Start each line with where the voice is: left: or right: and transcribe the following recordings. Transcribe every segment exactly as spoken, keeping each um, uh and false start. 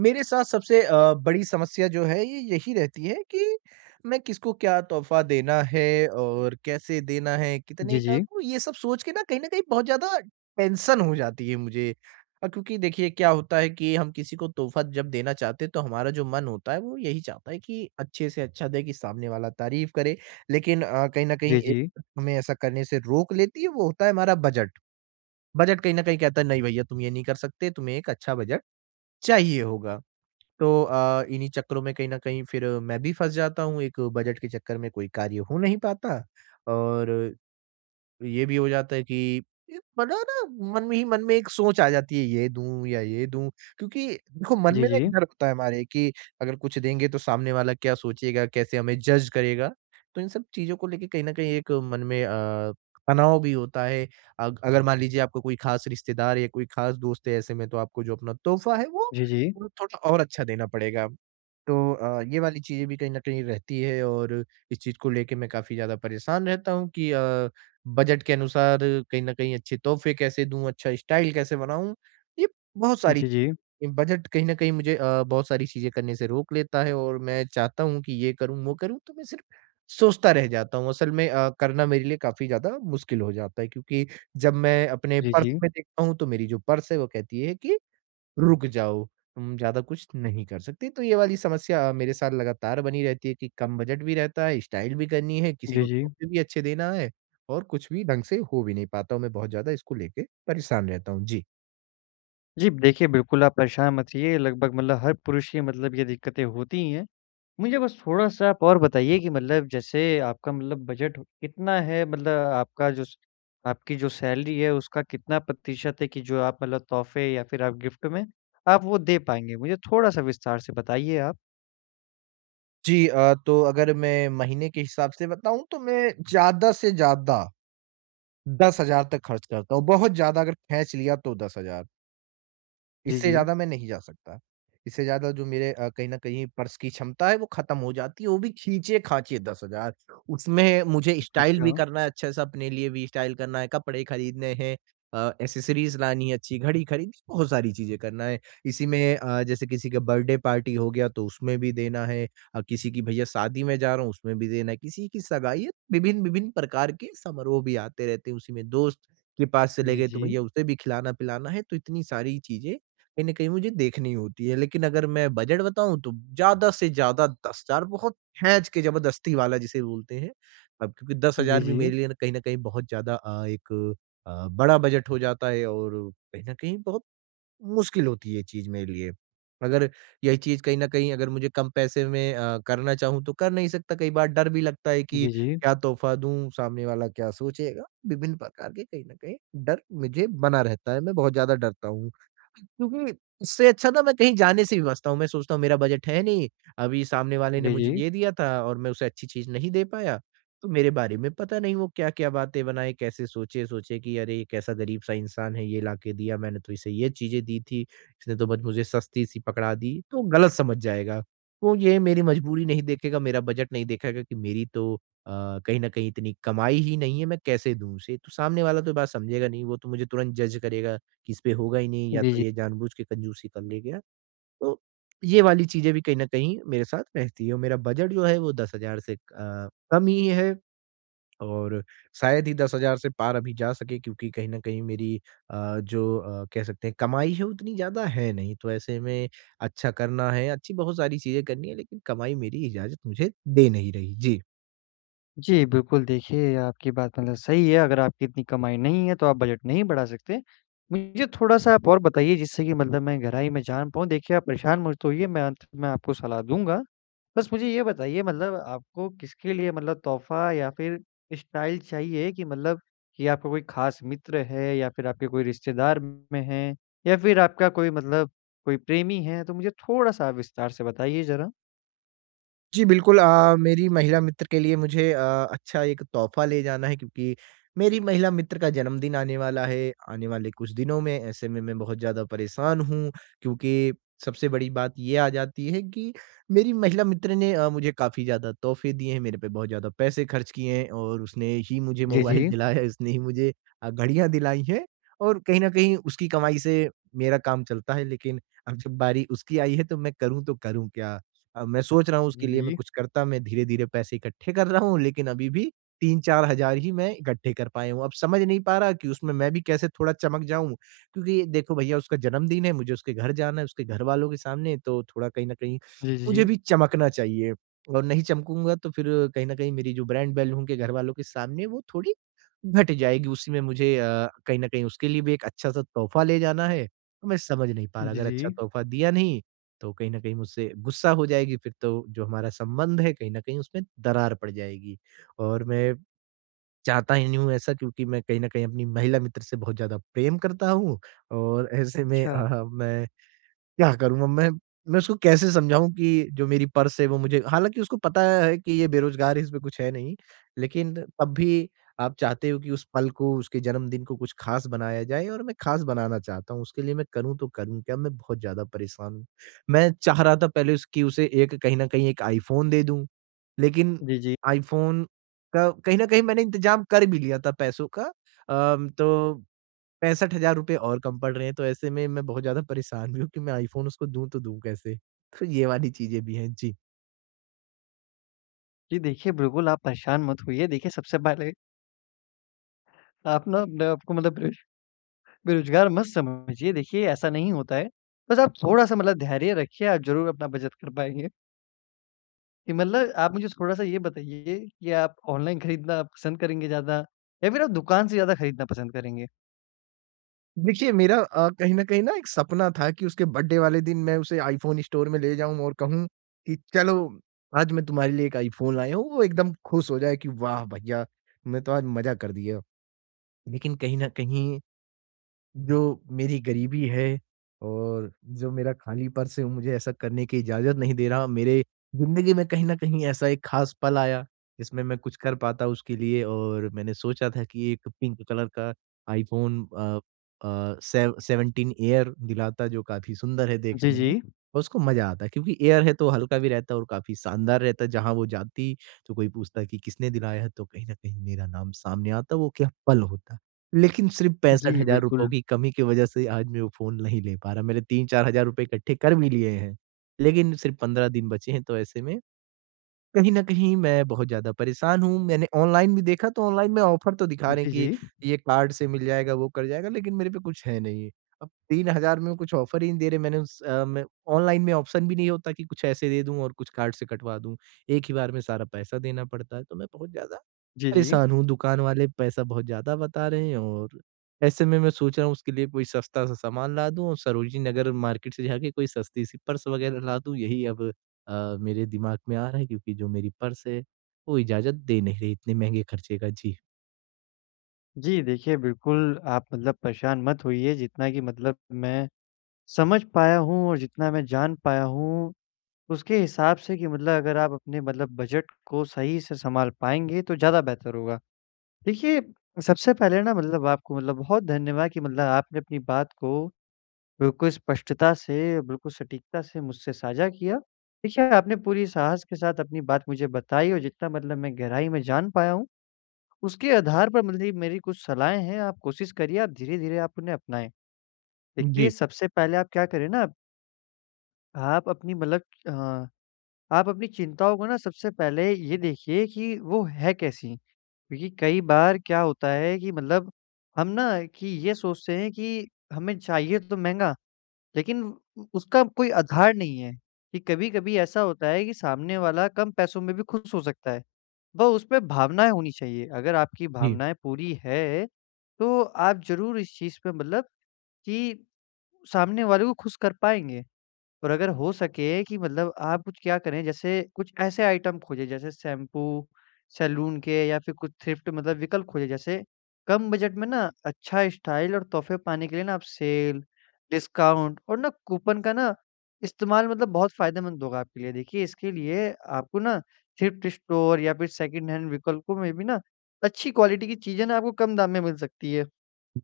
right: मेरे साथ सबसे अ, बड़ी समस्या जो है ये यही रहती है कि मैं किसको क्या तोहफ़ा देना है और कैसे देना है,
left: जी,
right: कितने का?
left: जी।
right: तो ये सब सोच के ना कहीं न कहीं बहुत ज़्यादा टेंशन हो जाती है मुझे। अ, क्योंकि देखिए क्या होता है कि हम किसी को तोहफ़ा जब देना चाहते हैं तो हमारा जो मन होता है वो यही चाहता है कि अच्छे से अच्छा दें कि सामने वाला तारीफ़ करे। लेकिन अ, कहीं न कहीं
left: जी, जी।
right: एक हमें ऐसा करने से रोक लेती है वो होता है हमारा बजट। बजट कहीं न कहीं कहता है, नहीं भैया तुम ये नहीं कर सकते, तुम्हें एक अच्छा बजट चाहिए होगा। तो अ, इन्हीं चक्करों में कहीं न कहीं फिर मैं भी फँस जाता हूँ, एक बजट के चक्कर में कोई कार्य हो नहीं पाता और ये भी हो जाता है कि ये बड़ा ना मन में ही मन में एक सोच आ जाती है, ये दूँ या ये दूँ? क्योंकि देखो, मन
left: जी,
right: में ना एक
left: जी।
right: डर होता है हमारे कि अगर कुछ देंगे तो सामने वाला क्या सोचेगा? कैसे हमें जज करेगा? तो इन सब चीज़ों को लेके कहीं न कहीं एक मन में अ, तनाव भी होता है। अग अगर मान लीजिए आपका कोई ख़ास रिश्तेदार या कोई ख़ास दोस्त है, ऐसे में तो आपको जो अपना तोहफ़ा है, वो
left: जी, जी।
right: वो थोड़ा और अच्छा देना पड़ेगा। तो अ, ये वाली चीज़ें भी कहीं न कहीं रहती है और इस चीज़ को लेके मैं काफ़ी ज़्यादा परेशान रहता हूँ कि अ, बजट के अनुसार कहीं न कहीं अच्छे तोहफ़े कैसे दूँ, अच्छा स्टाइल कैसे बनाऊँ? ये बहुत सारी
left: जी,
right: चीज़-
left: जी।
right: ये बजट कहीं न कहीं मुझे अ, बहुत सारी चीज़ें करने से रोक लेता है और मैं चाहता हूँ कि ये करूँ, वो करूँ, तो मैं सिर्फ़ सोचता रह जाता हूँ। असल में अ, करना मेरे लिए काफ़ी ज़्यादा मुश्किल हो जाता है, क्योंकि जब मैं अपने
left: जी,
right: पर्स
left: जी।
right: में देखता हूँ, तो मेरी जो पर्स है, वो कहती है कि रुक जाओ, तुम ज़्यादा कुछ नहीं कर सकते। तो ये वाली समस्या मेरे साथ लगातार बनी रहती है कि कम बजट भी रहता है, स्टाइल भी करनी है, किसी
left: जी,
right: को
left: जी।
right: तोहफ़े भी अच्छे देना है और कुछ भी ढंग से हो भी नहीं पाता हूँ। मैं बहुत ज़्यादा इसको लेके परेशान रहता हूँ। जी।
left: जी, देखिए बिल्कुल आप परेशान मत होइए, लगभग मतलब हर पुरुष की मतलब ये दिक्कतें होती ही हैं। मुझे बस थोड़ा-सा आप और बताइए कि मतलब जैसे आपका मतलब बजट कितना है? मतलब आपका जो स आपकी जो सैलरी है उसका कितना प्रतिशत है कि जो आप मतलब तोहफ़े या फिर आप गिफ्ट में आप वो दे पाएँगे? मुझे थोड़ा-सा विस्तार से बताइए आप।
right: जी, अ, तो अगर मैं महीने के हिसाब से बताऊँ तो मैं ज़्यादा से ज़्यादा दस हज़ार तक खर्च करता हूँ। बहुत ज़्यादा अगर खींच लिया तो दस हज़ार,
left: जी,
right: इससे
left: जी।
right: ज़्यादा मैं नहीं जा सकता। इससे ज़्यादा जो मेरे अ, कहीं न कहीं पर्स की क्षमता है वो ख़त्म हो जाती है, वो भी खींचे-खाचे दस हज़ार। उसमें मुझे
left: अच्छा,
right: स्टाइल
left: अच्छा।
right: भी करना है, अच्छा-सा अपने लिए भी स्टाइल करना है, कपड़े खरीदने हैं, अ, एक्सेसरीज़ लानी है अच्छी, घड़ी खरीदनी, बहुत सारी चीज़ें करना है। इसी में अ, जैसे किसी का बर्थडे पार्टी हो गया तो उसमें भी देना है, अ, किसी की भैया शादी में जा रहा हूँ उसमें भी देना है, किसी की सगाई है, विभिन्न-विभिन्न प्रकार के समारोह भी आते रहते हैं। उसी में दोस्त के पास चले
left: जी,
right: गए तो
left: जी।
right: भैया उसे भी खिलाना-पिलाना है, तो इतनी सारी चीज़ें कहीं न कहीं मुझे देखनी होती है। लेकिन अगर मैं बजट बताऊँ तो ज़्यादा से ज़्यादा दस हज़ार, बहुत खींच के ज़बरदस्ती वाला जिसे बोलते हैं। अब क्योंकि
left: जी,
right: दस हज़ार भी
left: जी।
right: मेरे लिए ना कहीं न कहीं बहुत ज़्यादा अ, एक अ, बड़ा बजट हो जाता है और कहीं न कहीं बहुत मुश्किल होती है ये चीज़ मेरे लिए। अगर यही चीज़ कहीं न कहीं अगर मुझे कम पैसे में अ, करना चाहूँ तो कर नहीं सकता, कई बार डर भी लगता है कि
left: जी, जी।
right: क्या तोहफ़ा दूँ, सामने वाला क्या सोचेगा? विभिन्न प्रकार के कहीं न कहीं डर मुझे बना रहता है, मैं बहुत ज़्यादा डरता हूँ। क्योंकि इससे अच्छा ना मैं कहीं जाने से भी बचता हूँ, मैं सोचता हूँ मेरा बजट है नहीं, अभी सामने वाले ने
left: जी,
right: मुझे
left: जी।
right: ये दिया था और मैं उसे अच्छी चीज़ नहीं दे पाया। तो मेरे बारे में पता नहीं वो क्या-क्या बातें बनाए, कैसे सोचे-सोचे कि अरे! ये कैसा गरीब-सा इंसान है, ये लाके दिया, मैंने तो इसे ये चीज़ें दी थी, इसने तो बस मुझे सस्ती-सी पकड़ा दी, तो गलत समझ जाएगा। वो ये मेरी मजबूरी नहीं देखेगा, मेरा बजट नहीं देखेगा कि मेरी तो अ, कहीं न कहीं इतनी कमाई ही नहीं है, मैं कैसे दूँ उसे? तो सामने वाला तो बात समझेगा नहीं, वो तो मुझे तुरंत जज करेगा कि इसपे होगा ही नहीं या
left: जी,
right: तो
left: जी।
right: ये जानबूझ के कंजूसी कर ले गया। तो ये वाली चीज़ें भी कहीं न कहीं मेरे साथ रहती है और मेरा बजट जो है वो दस हज़ार से अ, कम ही है। और शायद ही दस हज़ार से पार अभी जा सके, क्योंकि कहीं न कहीं मेरी अ, जो अ, कह सकते हैं कमाई है उतनी ज़्यादा है नहीं। तो ऐसे में अच्छा करना है, अच्छी बहुत सारी चीज़ें करनी है, लेकिन कमाई मेरी इजाज़त मुझे दे नहीं रही। जी।
left: जी, बिल्कुल, देखिए आपकी बात मतलब सही है, अगर आपकी इतनी कमाई नहीं है तो आप बजट नहीं बढ़ा सकते। मुझे थोड़ा-सा आप और बताइए जिससे कि मतलब मैं गहराई में जान पाऊँ। देखिए, आप परेशान मत होइए, मैं अंत में आपको सलाह दूँगा। बस मुझे ये बताइए मतलब आपको किसके लिए मतलब तोहफ़ा या फिर स्टाइल चाहिए कि मतलब कि आपका कोई ख़ास मित्र है या फिर आपके कोई रिश्तेदार में हैं या फिर आपका कोई मतलब कोई प्रेमी है? तो मुझे थोड़ा-सा आप विस्तार से बताइए ज़रा।
right: जी, बिल्कुल, अ, मेरी महिला मित्र के लिए मुझे अ, अच्छा एक तोहफ़ा ले जाना है, क्योंकि मेरी महिला मित्र का जन्मदिन आने वाला है, आने वाले कुछ दिनों में। ऐसे में मैं बहुत ज़्यादा परेशान हूँ, क्योंकि सबसे बड़ी बात ये आ जाती है कि मेरी महिला मित्र ने अ, मुझे काफ़ी ज़्यादा तोहफ़े दिए हैं, मेरे पे बहुत ज़्यादा पैसे खर्च किए हैं और उसने ही मुझे
left: जी,
right: मोबाइल
left: जी।
right: दिलाया है, उसने ही मुझे अ, घड़ियाँ दिलाई हैं और कहीं न कहीं उसकी कमाई से मेरा काम चलता है, लेकिन अब जब बारी उसकी आई है तो मैं करूँ तो करूँ क्या? अ, मैं सोच रहा हूँ उसके
left: जी,
right: लिए मैं
left: जी।
right: कुछ करता, मैं धीरे-धीरे पैसे इकट्ठे कर रहा हूँ, लेकिन अभी भी तीन चार हज़ार ही मैं इकट्ठे कर पाया हूँ। अब समझ नहीं पा रहा कि उसमें मैं भी कैसे थोड़ा चमक जाऊँ, क्योंकि देखो भैया उसका जन्मदिन है, मुझे उसके घर जाना है, उसके घरवालों के सामने तो थोड़ा कहीं न कहीं
left: जी,
right: मुझे
left: जी।
right: भी चमकना चाहिए और नहीं चमकूँगा तो फिर कहीं न कहीं मेरी जो ब्रांड वैल्यू उनके घरवालों के सामने वो थोड़ी घट जाएगी। उसी में मुझे अ, कहीं न कहीं उसके लिए भी एक अच्छा-सा तोहफ़ा ले जाना है, तो मैं समझ नहीं पा रहा,
left: जी,
right: अगर
left: जी।
right: अच्छा तोहफ़ा दिया नहीं तो कहीं न कहीं मुझसे गुस्सा हो जाएगी, फिर तो जो हमारा संबंध है कहीं न कहीं उसमें दरार पड़ जाएगी। और मैं चाहता ही नहीं हूँ ऐसा, क्योंकि मैं कहीं न कहीं अपनी महिला मित्र से बहुत ज़्यादा प्रेम करता हूँ और ऐसे में
left: अच्छा।
right: अ, मैं क्या करूँ अब मैं? मैं उसको कैसे समझाऊँ कि जो मेरी पर्स है वो मुझे, हालाँकि उसको पता है कि ये बेरोज़गार है, इसमें कुछ है नहीं, लेकिन तब भी आप चाहते हो कि उस पल को, उसके जन्मदिन को कुछ ख़ास बनाया जाए और मैं ख़ास बनाना चाहता हूँ। उसके लिए मैं करूँ तो करूँ क्या? मैं बहुत ज़्यादा परेशान हूँ। मैं चाह रहा था पहले उस कि उसे एक कहीं न कहीं एक आईफ़ोन दे दूँ, लेकिन
left: जी, जी।
right: आईफ़ोन का कहीं न कहीं मैंने इंतज़ाम कर भी लिया था पैसों का, अम, तो ₹पैंसठ हज़ार और कम पड़ रहे हैं, तो ऐसे में मैं बहुत ज़्यादा परेशान भी हूँ कि मैं आईफ़ोन उसको दूँ तो दूँ कैसे? तो ये वाली चीज़ें भी हैं। जी।
left: जी, देखिए बिल्कुल आप परेशान मत होइए। देखिए, सबसे पहले आप ना अपने आप को मतलब बेरोज बेरोज़गार मत समझिए। देखिए ऐसा नहीं होता है। बस आप थोड़ा-सा मतलब धैर्य रखिए, आप ज़रूर अपना बचत कर पाएँगे। कि मतलब आप मुझे थोड़ा-सा ये बताइए कि आप ऑनलाइन खरीदना पसंद करेंगे ज़्यादा या फिर आप दुकान से ज़्यादा खरीदना पसंद करेंगे?
right: देखिए मेरा अ, कहीं न कहीं ना एक सपना था कि उसके बर्थडे वाले दिन मैं उसे आईफ़ोन स्टोर में ले जाऊँ और कहूँ कि चलो, आज मैं तुम्हारे लिए एक आईफ़ोन लाया हूँ। वो एकदम खुश हो जाए कि वाह भैया! तुमने तो आज मज़ा कर दिया। लेकिन कहीं न कहीं जो मेरी गरीबी है और जो मेरा खाली पर्स है, वो मुझे ऐसा करने की इजाज़त नहीं दे रहा। मेरे ज़िंदगी में कहीं न कहीं ऐसा एक ख़ास पल आया जिसमें मैं कुछ कर पाता उसके लिए और मैंने सोचा था कि एक पिंक कलर का iPhone uh uh, seven seventeen air दिलाता, जो काफ़ी सुंदर है
left: जी,
right: देखने में
left: जी।
right: और उसको मज़ा आता है, क्योंकि एयर है तो हल्का भी रहता है और काफ़ी शानदार रहता है। जहाँ वो जाती तो कोई पूछता कि किसने दिलाया है, तो कहीं न कहीं मेरा नाम सामने आता, वो क्या पल होता। लेकिन सिर्फ़ पैंसठ
left: जी,
right: हज़ार रुपयों
left: बिल्कुल।
right: की कमी की वज़ह से आज मैं वो फ़ोन नहीं ले पा रहा। मैंने तीन चार हज़ार रुपए इकट्ठे कर भी लिए हैं, लेकिन सिर्फ़ पंद्रह दिन बचे हैं, तो ऐसे में कहीं न कहीं मैं बहुत ज़्यादा परेशान हूँ। मैंने ऑनलाइन भी देखा, तो ऑनलाइन में ऑफ़र तो दिखा रहे
left: जी,
right: हैं कि
left: जी।
right: ये कार्ड से मिल जाएगा, वो कर जाएगा, लेकिन मेरे पे कुछ है नहीं। अब तीन हज़ार में कुछ ऑफ़र ही नहीं दे रहे। मैंने उस अ, मैं ऑनलाइन में ऑप्शन भी नहीं होता कि कुछ ऐसे दे दूँ और कुछ कार्ड से कटवा दूँ। एक ही बार में सारा पैसा देना पड़ता है, तो मैं बहुत ज़्यादा
left: जी, जी।
right: परेशान हूँ, दुकान वाले पैसा बहुत ज़्यादा बता रहे हैं और ऐसे में मैं सोच रहा हूँ उसके लिए कोई सस्ता सा सामान ला दूँ और सरोजिनी नगर मार्केट से जाके कोई सस्ती सी पर्स वग़ैरह ला दूँ, यही अब अ, मेरे दिमाग में आ रहा है, क्योंकि जो मेरी पर्स है, वो इजाज़त दे नहीं रही इतने महँगे खर्चे का। जी।
left: जी, देखिए बिल्कुल आप मतलब परेशान मत होइए, जितना कि मतलब मैं समझ पाया हूँ और जितना मैं जान पाया हूँ, उसके हिसाब से कि मतलब अगर आप अपने मतलब बजट को सही से सँभाल पाएँगे तो ज़्यादा बेहतर होगा। देखिए, सबसे पहले ना मतलब आपको मतलब बहुत धन्यवाद कि मतलब आपने अपनी बात को बिल्कुल स्पष्टता से, बिल्कुल सटीकता से मुझसे साझा किया। देखिए, आपने पूरी साहस के साथ अपनी बात मुझे बताई और जितना मतलब मैं गहराई में जान पाया हूँ, उसके आधार पर मतलब मेरी कुछ सलाहें हैं, आप कोशिश करिए, आप धीरे-धीरे आप उन्हें अपनाएँ। देखिए,
right: जी,
left: सबसे पहले आप क्या करें ना, आप अपनी मतलब अ आप अपनी चिंताओं को ना सबसे पहले ये देखिए कि वो है कैसी? क्योंकि कई बार क्या होता है कि मतलब हम ना कि ये सोचते हैं कि हमें चाहिए तो महँगा, लेकिन उ उसका कोई आधार नहीं है, कि कभी-कभी ऐसा होता है कि सामने वाला कम पैसों में भी खुश हो सकता है। वो उसपे भावनाएँ होनी चाहिए, अगर आपकी
right: जी,
left: भावनाएँ पूरी है, तो आप ज़रूर इस चीज़ पे मतलब कि सामने वाले को खुश कर पाएँगे। और अगर हो सके कि मतलब आप कुछ क्या करें, जैसे कुछ ऐसे आइटम खोजें, जैसे शैम्पू, सैलून के या फिर कुछ थ्रिफ्ट मतलब विकल्प खोजें। जैसे कम बजट में ना अच्छा स्टाइल और तोहफ़े पाने के लिए ना आप सेल, डिस्काउंट और ना कूपन का ना इस्तेमाल मतलब बहुत फ़ायदेमंद होगा आपके लिए। देखिए, इसके लिए आपको ना थ्रिफ्ट स्टोर या फिर सेकंड हैंड विकल्पों में भी ना अच्छी क्वालिटी की चीज़ें ना आपको कम दाम में मिल सकती है।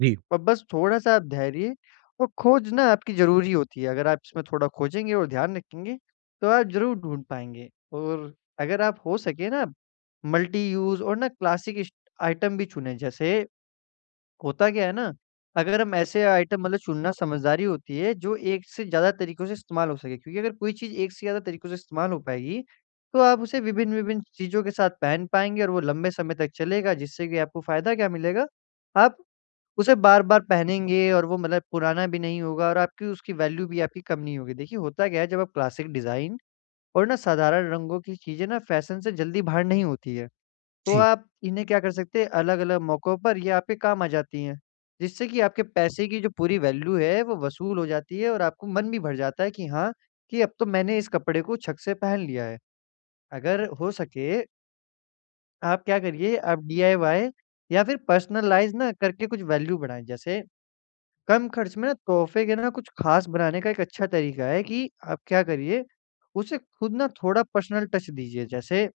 right: जी,
left: और बस थोड़ा-सा आप धैर्य और खोज ना आपकी ज़रूरी होती है। अगर आप इसमें थोड़ा खोजेंगे और ध्यान रखेंगे, तो आप ज़रूर ढूँढ पाएँगे। और अगर आप हो सके ना मल्टी यूज़ और ना क्लासिक इस्ट आइटम भी चुनें। जैसे होता क्या है ना, अगर हम ऐसे आइटम मतलब चुनना समझदारी होती है जो एक से ज़्यादा तरीकों से इस्तेमाल हो सके। क्योंकि अगर कोई चीज़ एक से ज़्यादा तरीकों से इस्तेमाल हो पाएगी, तो आप उसे विभिन्न-विभिन्न चीज़ों के साथ पहन पाएँगे और वो लंबे समय तक चलेगा, जिससे कि आपको फ़ायदा क्या मिलेगा, आप उसे बार-बार पहनेंगे और वो मतलब पुराना भी नहीं होगा और आपकी उसकी वैल्यू भी आपकी कम नहीं होगी। देखिए होता क्या है, जब आप क्लासिक डिज़ाइन और ना साधारण रंगों की चीज़ें ना फैशन से जल्दी बाहर नहीं होती है। तो
right: जी,
left: आप इन्हें क्या कर सकते हैं, अलग-अलग मौकों पर ये आपके काम आ जाती हैं। जिससे कि आपके पैसे की जो पूरी वैल्यू है वो वसूल हो जाती है और आपको मन भी भर जाता है कि हाँ, कि अब तो मैंने इस कपड़े को छक से पहन लिया है। अगर हो सके, आप क्या करिए, आप डीआईवाई या फिर पर्सनलाइज़ ना करके कुछ वैल्यू बढ़ाएँ। जैसे कम खर्च में ना तोहफ़े के ना कुछ ख़ास बनाने का एक अच्छा तरीका है कि आप क्या करिए, उसे खुद ना थोड़ा पर्सनल टच दीजिए। जैसे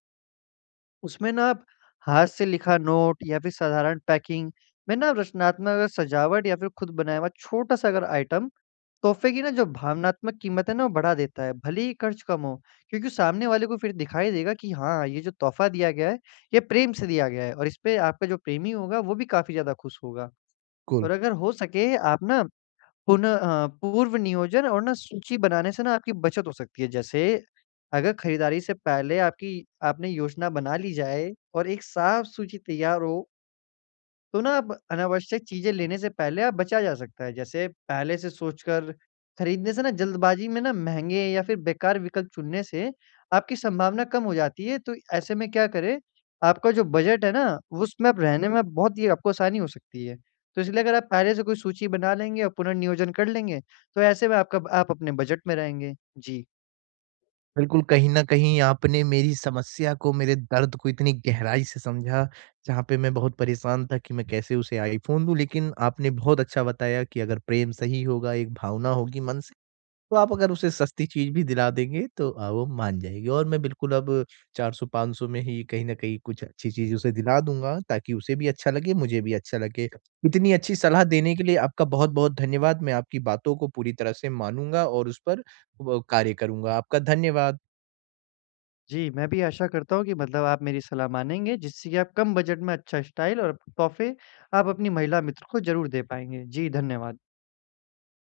left: उसमें ना आप हाथ से लिखा नोट या फिर साधारण पैकिंग में ना रचनात्मक अगर सजावट या फिर खुद बनाया हुआ छोटा-सा अगर आइटम तोहफ़े की ना जो भावनात्मक कीमत है ना वो बढ़ा देता है, भले ही खर्च कम हो। क्योंकि सामने वाले को फिर दिखाई देगा कि हाँ, ये जो तोहफ़ा दिया गया है, ये प्रेम से दिया गया है और इस पे आपका जो प्रेमी होगा वो भी काफ़ी ज़्यादा खुश होगा।
right: बिल्कुल।
left: और अगर हो सके आप ना पुन अ, पूर्व नियोजन और ना सूची बनाने से ना आपकी बचत हो सकती है। जैसे अगर खरीदारी से पहले आपकी आपने योजना बना ली जाए और एक साफ सूची तैयार हो, तो ना अब अनावश्यक चीज़ें लेने से पहले आप बचा जा सकता है। जैसे पहले से सोचकर खरीदने से ना जल्दबाजी में ना महँगे या फिर बेकार विकल्प चुनने से आपकी संभावना कम हो जाती है। तो ऐसे में क्या करें, आपका जो बजट है ना, उसमें आप रहने में बहुत ही आपको आसानी हो सकती है। तो इसलिए अगर आप पहले से कोई सूची बना लेंगे और पुनर्नियोजन कर लेंगे, तो ऐसे में आपका आप अपने बजट में रहेंगे। जी।
right: बिल्कुल, कहीं न कहीं आपने मेरी समस्या को, मेरे दर्द को इतनी गहराई से समझा, जहाँ पे मैं बहुत परेशान था कि मैं कैसे उसे आईफ़ोन दूँ। लेकिन आपने बहुत अच्छा बताया कि अगर प्रेम सही होगा, एक भावना होगी मन से, तो आप अगर उसे सस्ती चीज़ भी दिला देंगे, तो अ, वो मान जाएगी। और मैं बिल्कुल अब चार सौ पाँच सौ में ही कहीं न कहीं कुछ अच्छी चीज़ उसे दिला दूँगा, ताकि उसे भी अच्छा लगे, मुझे भी अच्छा लगे। इतनी अच्छी सलाह देने के लिए आपका बहुत-बहुत धन्यवाद। मैं आपकी बातों को पूरी तरह से मानूँगा और उस पर व कार्य करूँगा। आपका धन्यवाद।
left: जी, मैं भी आशा करता हूँ कि मतलब आप मेरी सलाह मानेंगे, जिससे कि आप कम बजट में अच्छा स्टाइल और तोहफ़े आप अपनी महिला मित्र को ज़रूर दे पाएँगे। जी, धन्यवाद।